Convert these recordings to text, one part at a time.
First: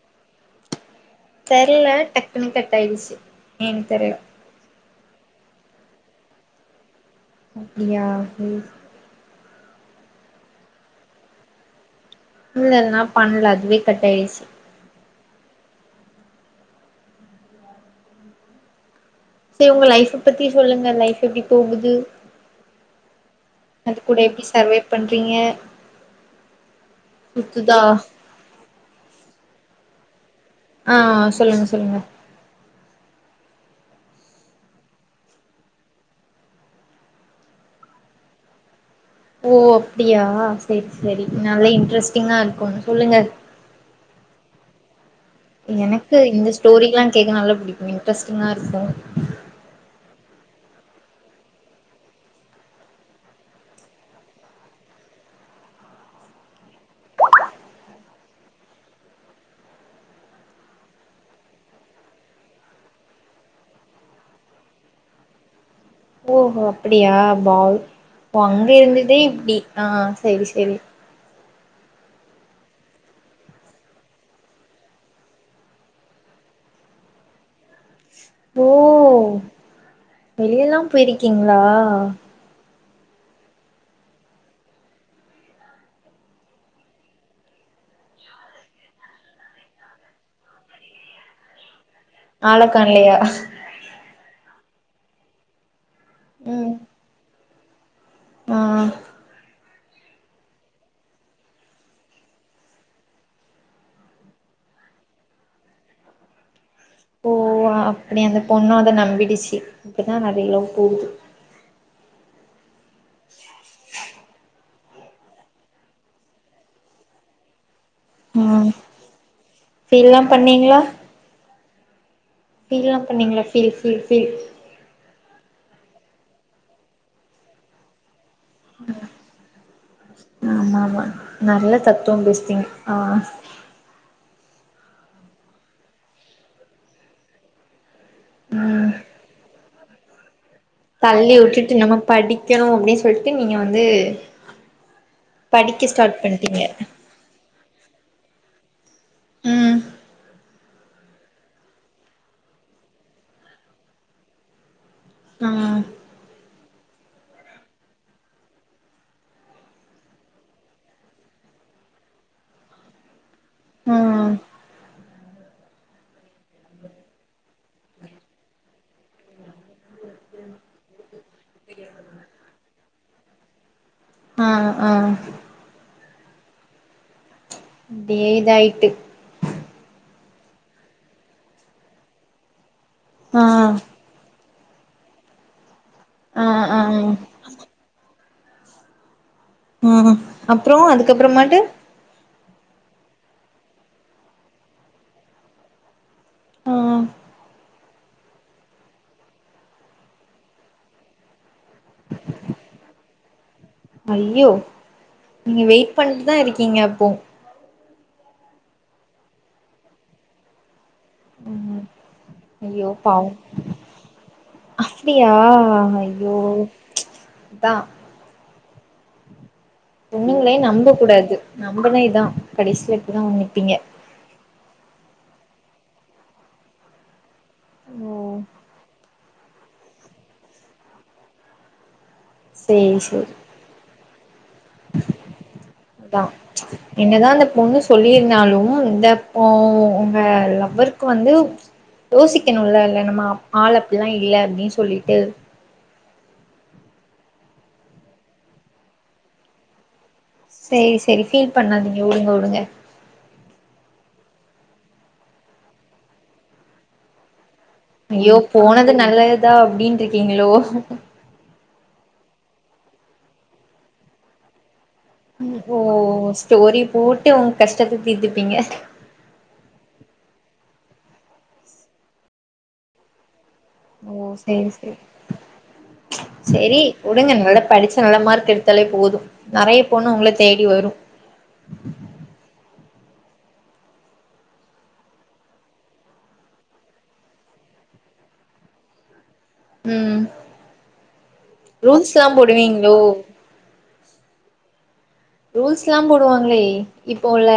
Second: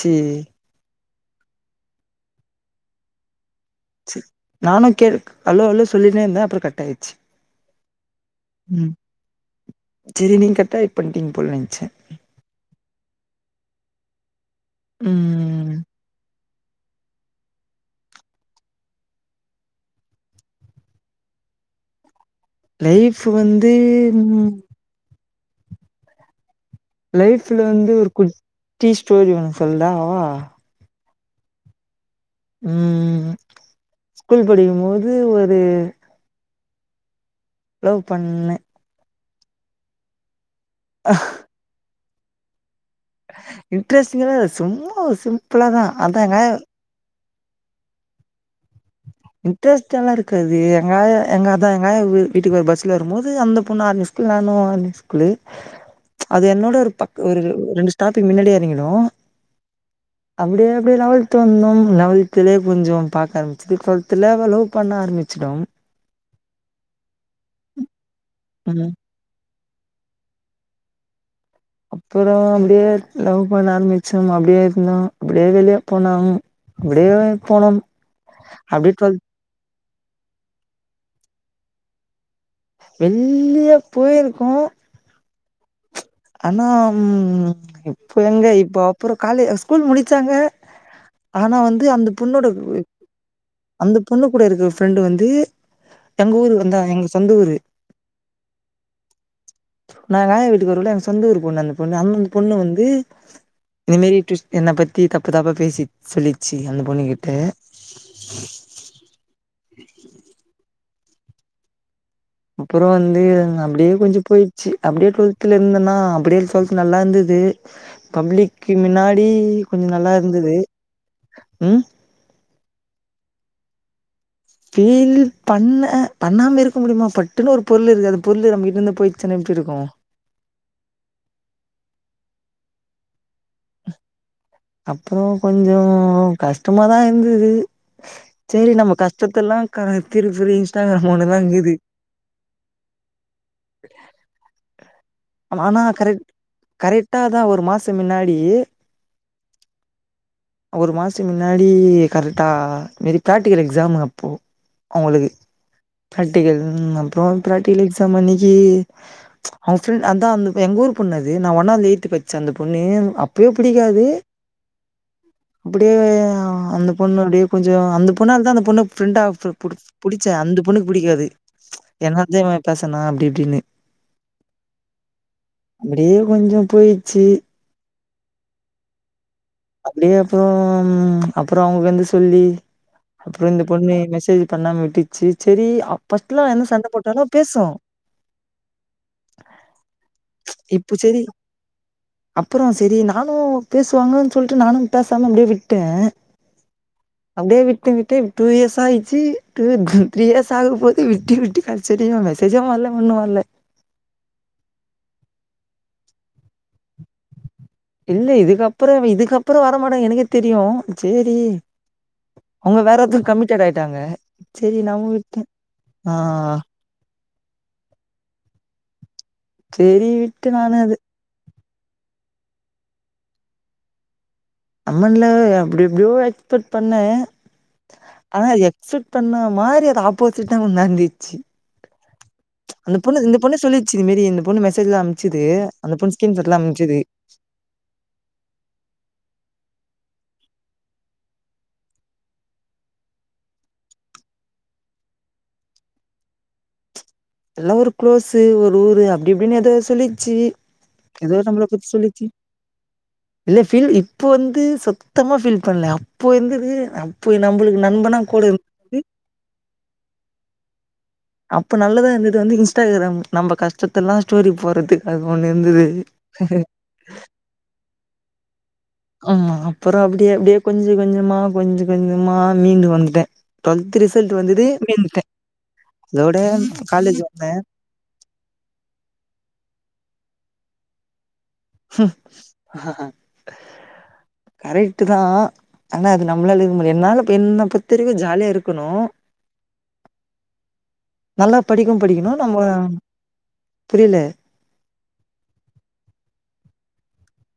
ச்சி தெர்லனா டக்குனு கட் ஆயிடுச்சு ஏன் தெர்ல சி நானு கே ஹலோ ஹலோ சொல்லின்னே இருந்த அப்றோ கட் ஆயிச்சு அப்டியா சேரி ம் சேரி நீங்க கரெக்டா ஏட் பண்ட்டீங்க போல நென்ச்ச இல்லல்ல நா பண்ல அதுவே கட்டாயிருச்சு ம் சேரி உங்க லைஃப பத்தி சொல்லுங்க லைஃப் எப்டி போகுது? லைஃப் வந்து அது கூட எப்டி ம் சர்வே பண்றீங்க லைஃப்ல சுத்துதா வந்து ஒரு குட்டி ஸ்டோரி ஒன்னு சொல்தாவா ஆ சொல்லுங்க சொல்லுங்க ம் ஸ்கூல் படிக்கும்போது ஒரு லவ் பண்ண ஓ அப்டியா செரி செரி நல்லா இன்ட்ரெஸ்டிங்கா இருக்குன் சொல்லுங்க இன்ட்ரெஸ்ட்டிங்காதா சும்மா சிம் எனக்கு இந்த ஸ்டோரியெல்லா கேக்க நல்லா புடிக்குமே இன்ட்ரெஸ்டிங்கா இருக்கு இன்ட்ரெஸ்ட்டால்லா இருக்காது எங்க ஆயா எங்கதா எங்க ஆயா வீட்டுக்கு ஒரு பஸ்ல வரும்போது அந்த பொண்ணு அ வீட்ல நானு அந்த ஸ்கூலு அது என்னோட ஒரு பக் ஒரு ரெண்டு ஸ்டாபிங்கு மின்னாடியே எறங்கிடு அப்டி அப்டி லெவல்த் வந்தோ லெவல்த்லயே கொஞ்சோ பாக்க ஆரம் செரி டுவெல்த்துல லவ் பண்ண ஆரம்பிச்சுடு ஓஹோ அப்டியா வாவ் அங்க ம் இருந்துட்டே இப்டி ஆ செரி செரி அப்றோ அப்டியே லவ் பண்ண ஆரம்பிச்சம் அப்டியே இருந்தோ அப்டியே வெளியே போனோ அப்டியேவே போனோம் ஓ அப்டியே டுவெல் வெளியல்லா போயிருக்கிங்ளா எங்யோ போயிருக்கோ ஆனா இப்போ எங்க இப்போ அப்றோ காலே ஸ்கூல் முடிச்சாங்க ஆனா வந்து அந்த பொண்ணோட ஆலக்கான்லயா அந்த பொண்ணு கூட இருக்ற ஃப்ரெண்டு வந்து எங்க ஊரு ம் வந்தா எங்க சொந்த ஊரு ஆ நா எங்க ஆயா வீட்டுக்கு வருவல்ல எங்க சொந்த ஊர் பொண்ணு அந்த பொண்ணு அந்தந்த பொண்ணு வந்து இந்த மாரி டிடுவிஸ்ட் என்ன பத்தி தப்பு தாப்பா பேசி சொல்லிச்சு அந்த பொண்ணு கிட்ட இப்டி அந்த பொண்ணு அத நம்பிடுச்சு அப்டிதா நெறையா லவ் போகுது அப்றோ வந்து அப்டியே கொஞ்சோ போ ருச்சு அப்டியே டூவல்த்ல இருந்தன்னா அப்டியே டூவல்த் நல்லா இந்துது ம் பப்ளிக்கு மின்னாடி கொஞ்சோ நல்லா ஃபீல்லா இருந்துது பண்ணீங்களா ம் ஃபீல்லா பண்ணீங்ளா ஃபீல் ஃபீல் ஃபீல் ஃபீல் பண்ண பண்ணாம இருக்க முடியுமா பட்டுன்னு ஒரு பொருள் இருக்குது அது பொருள் நம்மகிட்ட இருந்து போயிருச்சுனா எப்டி இருக்கு ஆமாமா நல்லா தத்துவோம் பேசுறிங்க ஆ அப்றோ கொஞ்சோ கஷ்டமாதா இருந்துது செரி நம்ம கஷ்டத்தல்லா கா திரிபுரி தள்ளி விட்டுட்டு நம்ம படிக்கணு அப்டின் சொல்ட்டு நீங்க வந்து படிக்க ஸ்டார்ட் பண்டீங்க அட்டா தா ஒரு மாச மின்னாடி ம் ஒரு மாச முன்னாடி கரெக்டா இந்த மாரி பிராக்டிக்கல் எக்ஸாமு அப்போ அவங்களுக்கு ம் பிராக்டிக்கல் ம் அப்றோ பிராக்டிக்கல் எக்ஸாம் அன்னைக்கு அவங்க ஃப்ரெண்ட் அதா அந்த எங்க ஊர் பொண்ணு அது நா ஒன்னாதுல எயித்து படிச்சன் அந்த பொண்ணு அப்பயே ஆ புடிக்காது அப்டியே அந்த பொண்ணு அப்டியே கொஞ்சோ அந்த பொண்ணால தா அந்த பொண்ணு ஃபிரண்டா புடுச் புடிச்ச அந்த பொண்ணுக்கு புடிக்காது என்னால்தா இவ பேசுனா அப்டி இப்டின்னு ஆ ஆ அப்டியே கொஞ்சோ போய்ருச்சு டே இதாய்ட்டு அப்டியே அப்பற அப்பற அவங்க வந்து சொல்லி அப்பற ஆ இந்த பொண்ணு மெசேஜ் பண்ணாம விட்டுச்சு சரி ஆ ஃபர்ஸ்ட்ல என்ன சண்டை ஆ போட்டாலு பேசு ம் அப்றோ இப்போ சரி அதுக்கப்றமாட்டு அப்பற சரி நானு பேசுவாங்கன் சொல்ட்டு நானு பேசாம அப்டியே விட்ட ஆ அப்டியே விட்டு விட்டு டூ இயர்ஸ் ஆயிச்சு டூ த்ரீ இயர்ஸ் ஆக போது விட்டு விட்டு அது சரி மெசேஜு வரல ஒண்ணு வரல ஐயோ நீங்க வெயிட் பண்ட்டுதா இருக்கீங்க அப்போ இல்ல இதுக்கப்றோ இதுக்கப்றோ வரமாட்டாங்க எனக்கே தெரியு செரி ம் அவங்க ஐயோ வேற ஒருத்தர் பாவோ கமிட்டட் ஆயிட்டாங்க சரி நானு அப்டியா விட்ட ஆ ஐயோ அதா சேரி விட்டு பொண்ணுங்களே நானு நம்பக்க அது கூடாது நம்புனா இதா கடைசில இப்டிதா வந்து நிப்பீங்க அம்மன்ல அப்டி எப்டியோ எக்ஸ்பெக்ட் பண்ண ஓ ஆனா எக்சப்ட் பண்ண மாதிரி அது ஆப்போசிட்டா ஒன்னு நடந்திட்ச்சி அந்த சேரி பொண்ணு சேரி இந்த பொண்ணு சொல்லிட்ச்சு இந்த மாரி இந்த பொண்ணு மெசேஜ்லா அம்ச்சுது அந்த பொண்ணு ஸ்கிரீன் ஷாட்லா அம்ச்சுது எத அந்த பொண்ணு சொல்லிருந்தாலு இந்தப்போ உங்க லவ்வர்க்கு வந்து யோசிக்கணுல இல்ல நம்ம ஆள் அப்டிலா இல்ல அப்டின் சொல்லிட்டு எல்லா ஒரு குளோஸு ஒரு ஊரு அப்டி இப்டின்னு எதோ சொல்லி சி சேரி சேரி எதோ ஃபீல் நம்மள பத்தி பண்ணாதீங்க சொல்லிச்சு வுடுங்க வுடுங்க இல்லை ஃபீல் இப்போ வந்து சுத்தமா ஃபீல் பண்ணல அப்போ இருந்தது அ இப்போ நம்புளுக்கு நம் ஐயோ போனது நல்லதுதா அப்டின்னு இருக்கீங்களோ அப்ப நல்லதா இருந்தது வந்து இன்ஸ்டாகிராம் நம்ம கஷ்டத்தெல்லா ஸ்டோரி போறது ஓ ஸ்டோரி போட்டு உங்க கஷ்டத்த தீர்த்துப்பீங்க ஆமா அப்பறோ அப்டியே அப்டியே கொஞ்சோ கொஞ்சோமா கொஞ்சோ கொஞ்சோமா மீண்டு வந்துட்ட டுவெல்த் ரிசல்ட் வந்தது ஓடி வந்துட்ட சரி உடுங்க நல்லா படிச்சு நல்ல மார்க் எடுத்தாலே போது நெறய பொண்ணு உங்கள தேடி வரு கரெக்ட்தா ஆனா அது நம்மளால இருக்க முடியு என்னால என்னப் பொருத்த வரைக்கு ஜாலியா இருக்கணு ம் நல்லா படிக்கு ரூல்ஸ்லா படிக்கணு நம்ம போடுவீங்களோ புரியல ரூல்ஸ்ல்லா போடுவாங்ளே இப்ப உள்ள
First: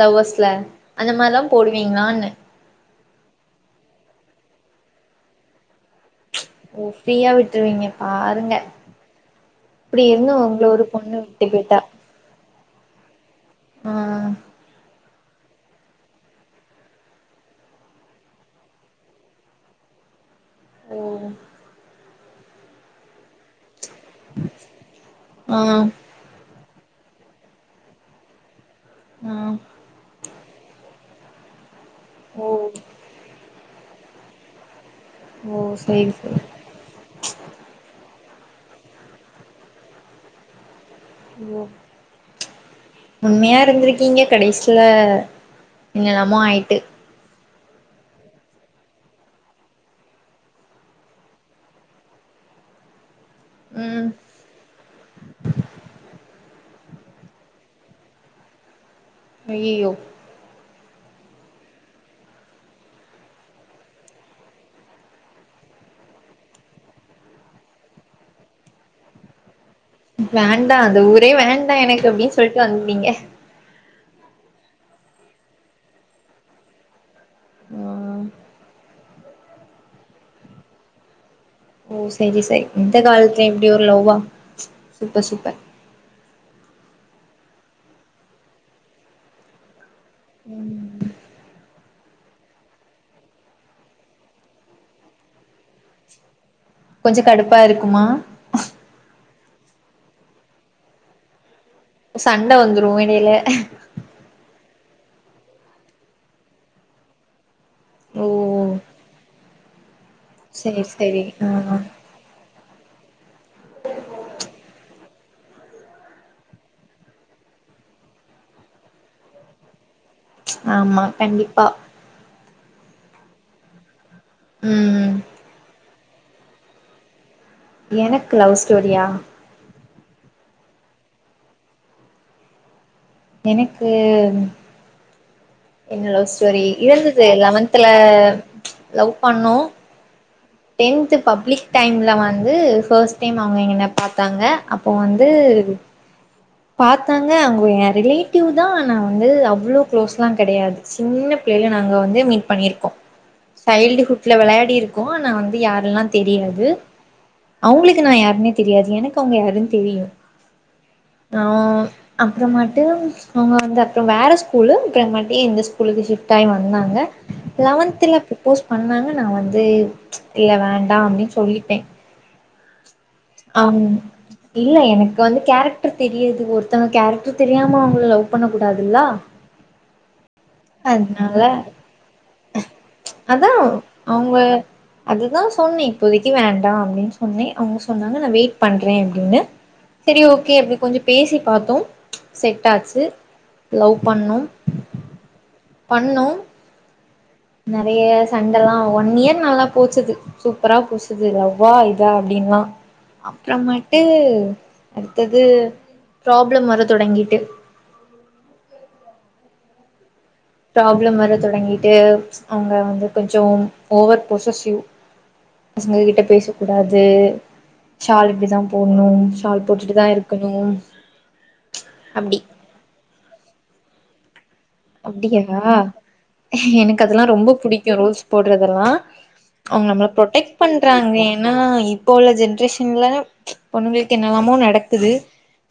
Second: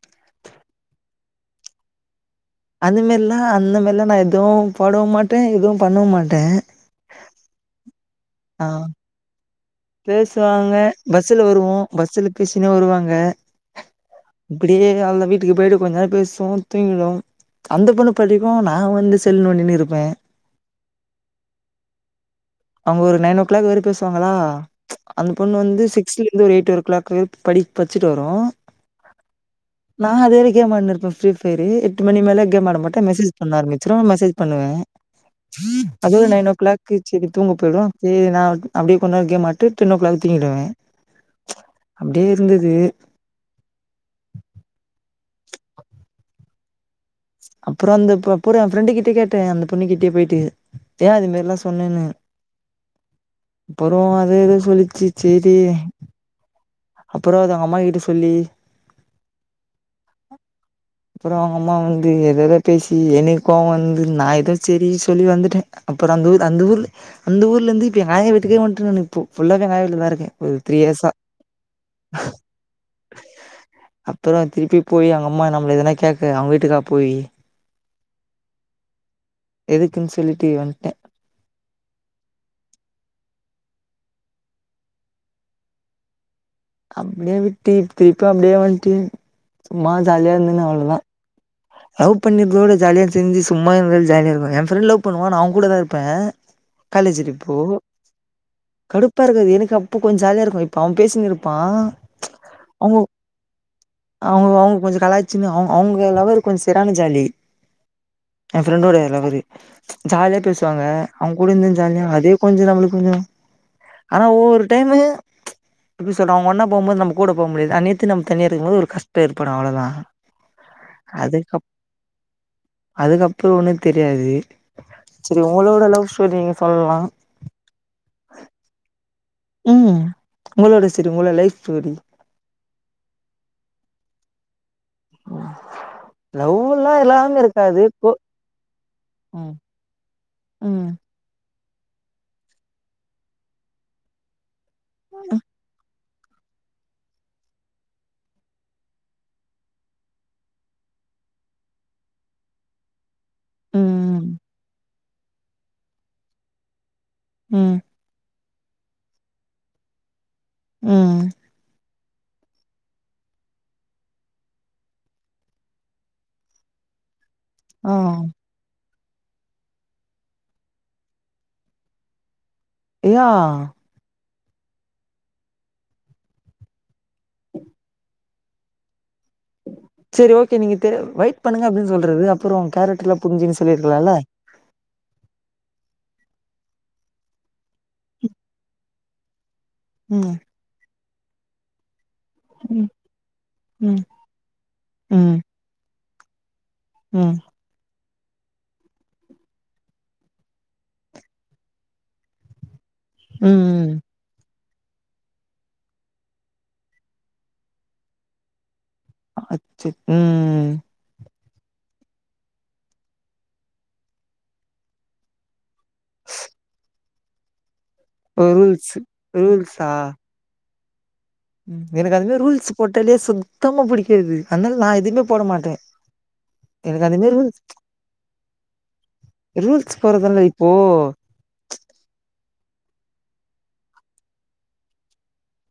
லவ்வர்ஸ்ல அந்த மாரிலா போடுவீங்களான்ன அந்த மாரில்லா அந்த மாரிலா நா எதுவு போடவு மாட்ட எதுவு பண்ணவு மாட்ட ஓ ஃபிரியா விட்ருவீங்க பாருங்க ஆ இப்டி இருந்து உங்கள பேசுவாங்க ஒரு பொண்ணு பஸ்ல விட்டு வருவோ போயிட்டா பஸ்ல பேசினே வருவாங்க அ இப்டியே அல்ல வீட்டுக்கு போய்ட்டு கொஞ்ச நேரோ பேசு துக்கிடு அந்த பொண்ணு படிக்கு நா வந்து செல் நொன்டினு இருப்பே ஓ அவுங்க ஒரு நைனோ ஓ கிளாக் வரை பேசுவாங்களா அந்த பொண்ணு ஆ வந்து சிக்ஸல இருந்து ஒரு எயிட் ஒரு க்ளாக் வெறு படி படிச்சுட்டு வரு ஆ ம் நா அது வர கேம் ஆடினு இருப்பே ஃப்ரீஃபயர் எட்டு மணி மேலே ஓ கேம் ஆட மாட்டே மெசேஜ் பண்ண அரமிச்சிரு நா மெசேஜ் பண்ணுவே ஓ சேரி அது ஒரு சேரி நைன் ஓ கிளாக் கு செரி தூங்க போயிடு செரி நா அப்டியே கொண் நேரோ கேம் ஆடிட்டு டென் ஓ க்ளாக் தூங்கிடுவே ஓ அப்டியே இருந்தது உண்மையா இருந்துருக்கீங்க கடைசியில என்னென்னமோ ஆயிட்டு அப்றோ அந்த ப அப்றோ எ ஃப்ரெண்டு கிட்டே கேட்டே அந்த பொண்ணிக்கிட்டயே போய்ட்டு ஏ அது மாரிலா சொன்னனு அப்றோ ம் அது ஏதோ சொல்லுச்சு சேரி அப்றோ அது அவுங்க அம்மா கிட்ட சொல்லி அய்யயோ அப்றோ அவுங்க அம்மா வந்து எது ஏதோ பேசி என்க்கு கோவ வந்து நா ஏதோ சேரினு சொல்லி வந்துட்டே அப்றோ அந்த ஊரு அந்த ஊர்ல அந்த ஊர்ல இருந்து இப்ப எங்க ஆயா வீட்டுக்கே வந்துட்ட நானு இப்போ ஃபுல்லாவே எங்க ஆயா வீட்ல தா வேண்டா அந்த ஊரே வேண்டா எனக்கு அப்டினு சொல்ட்டு வந்துடீங்க அப்றோ திருப்பி போயி அவுங்க அம்மா நம்மள எதுனா கேக்க அவுங்க வீட்டுக்கா போயி அ எதுக்குனு சொல்லிட்டு வந்துட்டே ஓ செரி செரி இந்த காலத்துல இப்டி ஒரு லவ்வா சூப்பர் சூப்பர் ‌ அப்டியே விட்டு இப்ப திருப்பி அப்டியே வந்துட்டு சும்மா ஜாலியா இருந்தனு அவ்ளோ தா ம் லவ் பண்ணி ப்ரோட ஜாலியா தெரிஞ்சு சும்மா இருந்துட்டு ஜாலியா இருப்ப எ ஃப்ரெண்ட் லவ் பண்ணுவா நா அவகூடாதா இருப்பே காலேஜ் கொஞ்சோ கடுப்பா இருக்குமா வெறுப்பா இருக்காது எனக்கு அப்போ கொஞ்சோ ஜாலியா இருக்கு இப்போ அவ பேசினுருப்பா சண்ட வந்துரு எடையில அவுங்க அவுங்க கொஞ்சோ கலாய்ச்சினு அவ அவுங்க லவ்வரு கொஞ்சோ செரியான ஜாலி ஓ ஏ ஃபிரண்டோடைய லவ்வரு ஜாலியா சரி பேசுவாங்க சரி அவுங்க ஆ கூட இருந்தா ஜாலியா அதே கொஞ்சோ நம்முளுக்கு கொஞ்சோ ஆனா ஒவ்வோரு டைமு எப்டி சொல்ற அவுங்க ஒண்ணா போம்போது நம்ம கூட போ முடியாது அ நேர்த்து நம்ம தனியா இருக்கும் போது ஒரு கஷ்டோ ஏற்படோ அவ்ளோ தா ஆமா கண்டிப்பா அதுக்கப்றோ ஒன்னு தெரியாது ம் ம் செரி உங்களோட லவ் ஸ்டோரி நீங்க சொல்லலா எனக்கு லவ் ஸ்டோரியா ம் உங்களோட செரி உங்களோட லைஃப் ஸ்டோரி எனக்கு [inaudible] எங்க லவ் ஸ்டோரி லவ்வுல்லா இருந்துது எல்லாமே லெவன்த்ல இருக்காது கோ லவ் ம் பண்ணோ ம் டென்த்து பப்ளிக் டைம்ல வந்து ஃபர்ஸ்ட் டைம் அவுங்க எங் என்ன பாத்தாங்க அப் இப்போ வந்து பாத்தாங்க அவுங்க ஏ ரிலேட்டிவ் தா ஆனா வந்து அவ்ளோ க்ளோஸ்லா கெடையாது சின்ன பிள்ளைல நாங்க வந்து மீட் பண்ணிருக்கோ சைல்டுஹுட்ல ம் விளையாடி இருக்கோ ஆனா வந்து யாரெல்லா தெரியாது ம் அவுங்குளுக்கு நா யாருனே தெரியாது எனக்கு அவுங்க யாருனு தெரியு ம் ஆ அப்றமாட்டு அவுங்க வந்து அப்றோ வேற ஸ்கூலு அப்றமேட்டு இந்த ஸ்கூலுக்கு ஷிஃப்ட்டாயி வந்தாங்க ஆ லெவன்த்ல ப்ரப்போஸ் பண்ணாங்க நா வந்து இல்ல வேண்டா அப்டீன்னு சொல்லிட்டே யா ஆ இல்ல எனக்கு வந்து கேரக்ட்ரு தெரியாது ஒருத்தங்க கேரக்ட்ரு தெரியாம அவுங்கள லவ் பண்ண கூடாதுல செரி ஓகே நீங்க வெயிட் தெரியா வெய்ட் பண்ணுங்க அப்டீன்னு சொல்றது அப்றோ கேரக்ட்ருலா அதா புரிஞ்சினு சொல்லியிருக்கலால அவங்க அதுதா சொன்னே இப்போதைக்கி வேண்டா அப்டீன்னு சொன்னே அவுங்க சொன்னாங்க நா வெயிட் பண்றே அப்டீன்னு செரி ம் ஓகே அப்டி கொஞ்சோ பேசி பாத்தோ ம் செட்டாச்சு லவ் ம் பண்ணோ ம் பண்ணோ ம் நறைய சண்டலா ஒன் இயர் நல்லா போச்சுது சூப்பரா புதுசுது லவ்வா இதா அப்டீன்லா ம் ம் அப்புறோமேட்டு அடுத்தது ப்ராப்ளம் வர தொடங்கிட்டு அச் உம் ப்ராப்ளம் வர தொடங்கிட்டு அவுங்க வந்து கொஞ்சோ ஓவர் பொசஸிவ் பசங்க கிட்ட பேச கூடாது ஷால் இப்டிதா ரூல்ஸ் போட்ணு ஷால் ரூல்ஸா போட்டுட்டுதா இருக்கணும் ம் எனக்கு அதுமே ரூல்ஸ் போட்டாலயே சுத்தமா பிடிக்காது அதனால நா எதுவுமே அப்டியா போட மாட்டே எனக்கு அதெல்லா அதுமாரி ரொம்ப ரூல்ஸ் பிடிக்கோ ரூல்ஸ் போடுறதெல்லா அவுங்க ரூல்ஸ் நம்மள போறதுல்ல ப்ரொடெக்ட் இப்போ பன்றாங்க ஏன்னா இப்போ உள்ள ஜென்ரேஷன்ல பொண்ணுங்குளுக்கு என்னெல்லாமோ நடக்குது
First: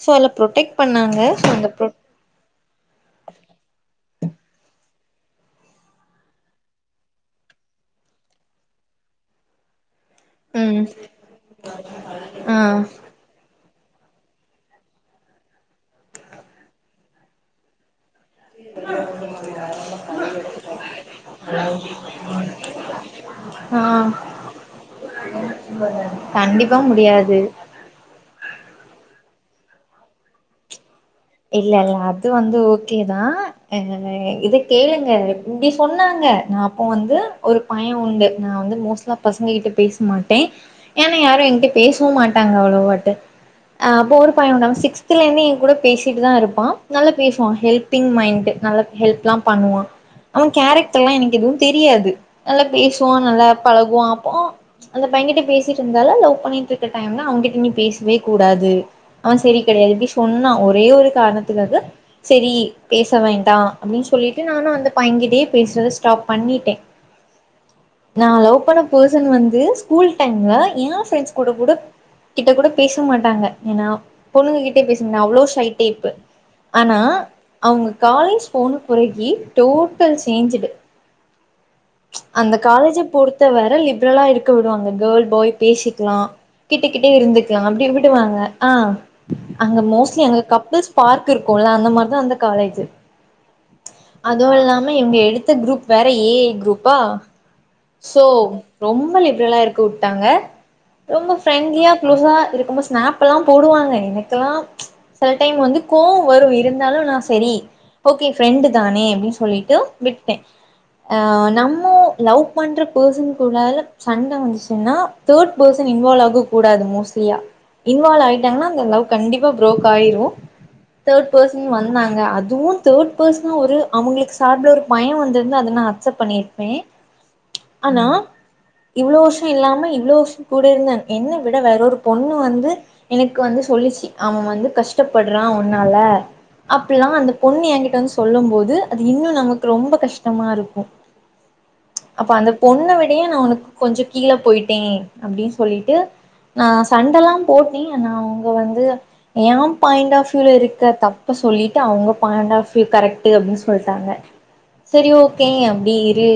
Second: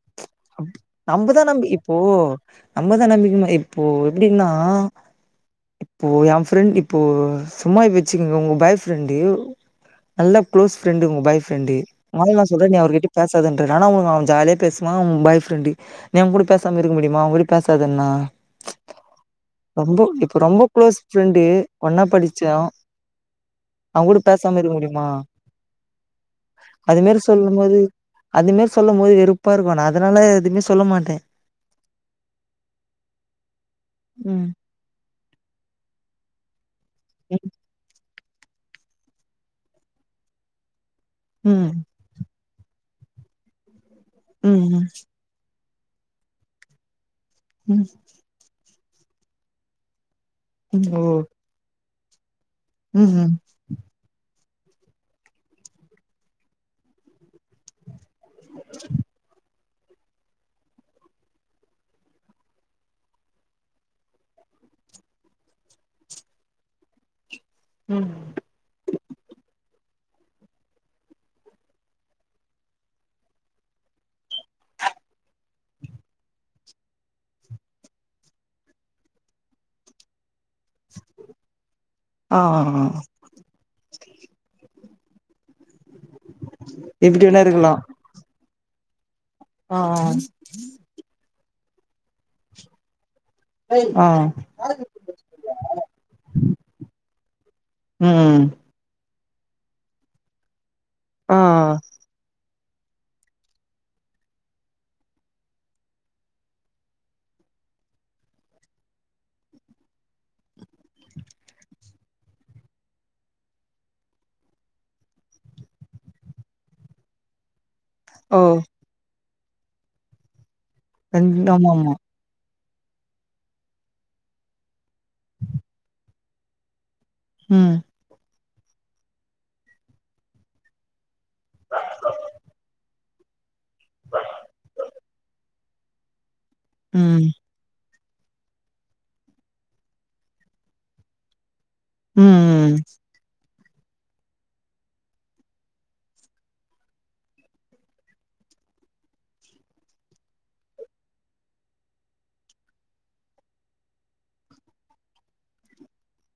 சோ அ ப்ரொடெக்ட் பண்ணாங்க அந்த ப்ரோ ஓ நம்மதான் நம்பிக்கனும் இப்போ எப்டின்னா இப்போ என் ஃப்ரெண்ட் இப்போ சும்மா வெச்சுக்கோங்க உங்க பாய் ஃப்ரெண்டு நல்லா க்ளோஸ் ம் ஃப்ரெண்டு உங்க பாய்ப்ரெண்டு மரவ ஆ சொல்றே நீ அவரு கிட்ட பேசாதுன ஆனா ஜாலியா பேச மா ஊன் பாய் ஃப்ரெண்டு நீ அவன் கூட பேசாம இருக்க முடியுமா அவன் கூட பேசாதனா ரொம்ப க்ளோஸ் ஹலோ அவன் கூட பேசாம இருக்க முடியுமா கண்டிப்பா அது மெரி முடியாது சொல்லும் போது அதுமாரி சொல்லும் போது வெறுப்பா இருக்கும் நான் அதனால எதுவுமே சொல்ல மாட்டேன் இல்ல இல்ல அது வந்து ஓகே தான் அ ம் இது கேளுங்க இப்டி சொன்னாங்க நான் அப்போ ம் ஒரு பயன் உண்டு நான் வந்து மோஸ்ட்லா பசங்க கிட்ட பேச மாட்டேன் ஏனா யாரும் என்கிட்ட ம் பேச போமாட்டாங்க அவ்ளோ வாட்டு அப்ப ஒரு பையன் வந்து அவன் ம் சிக்ஸ்தல இருந்து கூட பேசிட்டு தான் இருப்பான் நல்லா பேசுவான் ம் ஹெல்பிங் மைண்ட் நல்லா ஹெல்ப் எல்லாம் பண்ணுவான் அவன் ம் கேரக்டர் ஓ எல்லா எனக்கு எதுவும் தெரியாது நல்லா ம் பேசுவான் ம் நல்லா பழகுவான் அப்போ அந்த பையன்கிட்ட பேசிட்டு இருந்தால லவ் பண்ணிட்டு இருக்க டைம்ல அவங்கிட்ட நீ பேசுவ கூடாது அவ செரி கெடையாது இப்டி சொன்னா ஒரே ஒரு காரணத்துக்காக செரி பேச வேண்டா அப்டீன்னு சொல்லிட்டு நானு அந்த பையங்கிட்டயே பேசுறத ஸ்டாப் பண்ணிட்டே உம் நா லவ் பண்ண பர்சன் வந்து ஸ்கூல் டைம்ல ஏ ஃப்ரெண்ட்ஸ் கூட கூட கிட்ட கூட பேச மாட்டாங்க ஏன்னா பொண்ணுங்க கிட்டே பேச மாட்டாங்க அவ்ளோ ஷை டைப்பு ஆனா அவுங்க காலேஜ் போன குறகி டோட்டல் சேஞ்சுடு ஆ அந்த ஆ ஆ காலேஜு பொறுத் வர லிபரலா இருக்க விடுவாங்க கேர்ள் பாய் பேசிக்கலாம் கிட்ட கிட்ட இப்டி வேணா இருந்துக்கலா இருக்கலா அப்டி திட்டுவாங்க அங்க ஆ மோஸ்ட்லி அங்க கப்ள்ஸ் பார்க் இருக்கும்ல்ல அந்த மாரிதான் அந்த காலேஜ் ஆ ஆ அதுவும் இல்லாம இவங்க எடுத்த குரூப் வேற ஏ ஐ குரூப்பா சோ ம் ரொம்ப லிப்ரலா இருக்கு வுட்டாங்க ரொம்ப ஆ ஃபரெண்ட்லியா க்ளோஸா இருக்கும்போ ஸ்நாப் பல்லா போடுவாங்க எனக்கெல்லா சில டைம் வந்து கோவம் வரும் இருந்தாலும் நான் செரி ஓகே ஃப்ரெண்டு தானே அப்டின்னு சொல்லிட்டு விட்டேன் நம்ம லவ் பண்ணுற பர்சன் கூடல சண்ட வந்துச்சுன்னா தேர்ட் பெர்சன் இன்வால்வ் ஆக கூடாது மோஸ்ட்லியா இன்வால்வ் ஓ ஆயிட்டாங்கன்னா அந்த லவ் கண்டிப்பா ப்ரோக் ஆயிடும் த்ர்டு ரெண்டு பர்சன் ஆமா ஆமா வந்தாங்க அதுவும் த்ர்டு பெர்சனா ஒரு அவங்களுக்கு சார்புல ஒரு பய வந்திருந்த அத நான் அக்செப்ட் பண்ணியிருப்பேன் ம் ஆனா இவ்ளோ வருஷம் இல்லாம இவ்ளோ வருஷம் கூட இருந்தேன் என்ன விட வேற ஒரு பொண்ணு வந்து எனக்கு வந்து சொல்லிச்சி அவன் வந்து கஷ்டப்படுறா உன்னால அப்ட்ல்லா ம் வந்து பொண்ணு என்ங்கிட்ட வந்து சொல்லும் போது அது இன்னும் நமக்கு ரொம்ப கஷ்டமா இருக்கும் அப்ப அந்த ம் பொண்ண விடையே உனக்கு கொஞ்ச கீழே பொய்ட்டே அப்டின்னு சொல்லிட்டு நான் சண்டல்லா போட்ட ஆனா அவங்க வந்து எயன் பாயிண்ட் ஆஃப் யூல இருக்க தப்ப சொல்லிட்டு அவங்க பாயிண்ட் ஆஃப் யூ கரெக்ட்டு அப்டின்னு சொல்ட்டாங்க செரி ஓகே அப்டி இரு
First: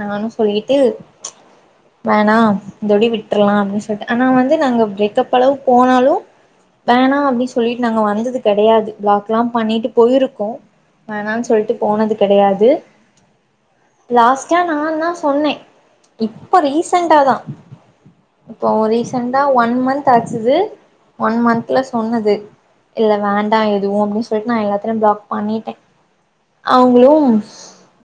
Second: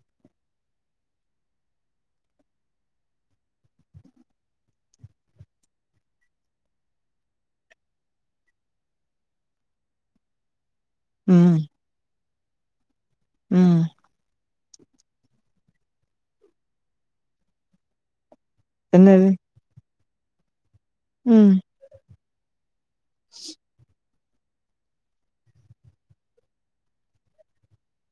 நானும் சொல்லிட்டு வேணா இந்தோடி விட்டுரலா அப்டின்னு சொல்லிட்டு ஆனா வந்து நாங்க பிரேக்ப் அளவு போனாலும் வேணா அப்டின்னு சொல்லிட்டு நாங்க வந்தது கடையாது பிளாக் எல்லாம் பண்ணிட்டு போயிருக்கோம் வேணாம்னு ம் சொல்ட்டு போனது கிடையாது ம் லாஸ்ட்டா நான் தான் சொன்னே இப்ப ரீசன்டாதான் இப்போ என்னது ரீசண்டா ஒன் மந்த் ஆச்சிது ஒன் ம் மந்த்ல சொன்னது இல்ல வேண்டா எதுவும் அப்டின்னு சொல்லிட்டு நான் எல்லாத்தலையும் பிளாக் பண்ணிட்டேன் அவங்களும்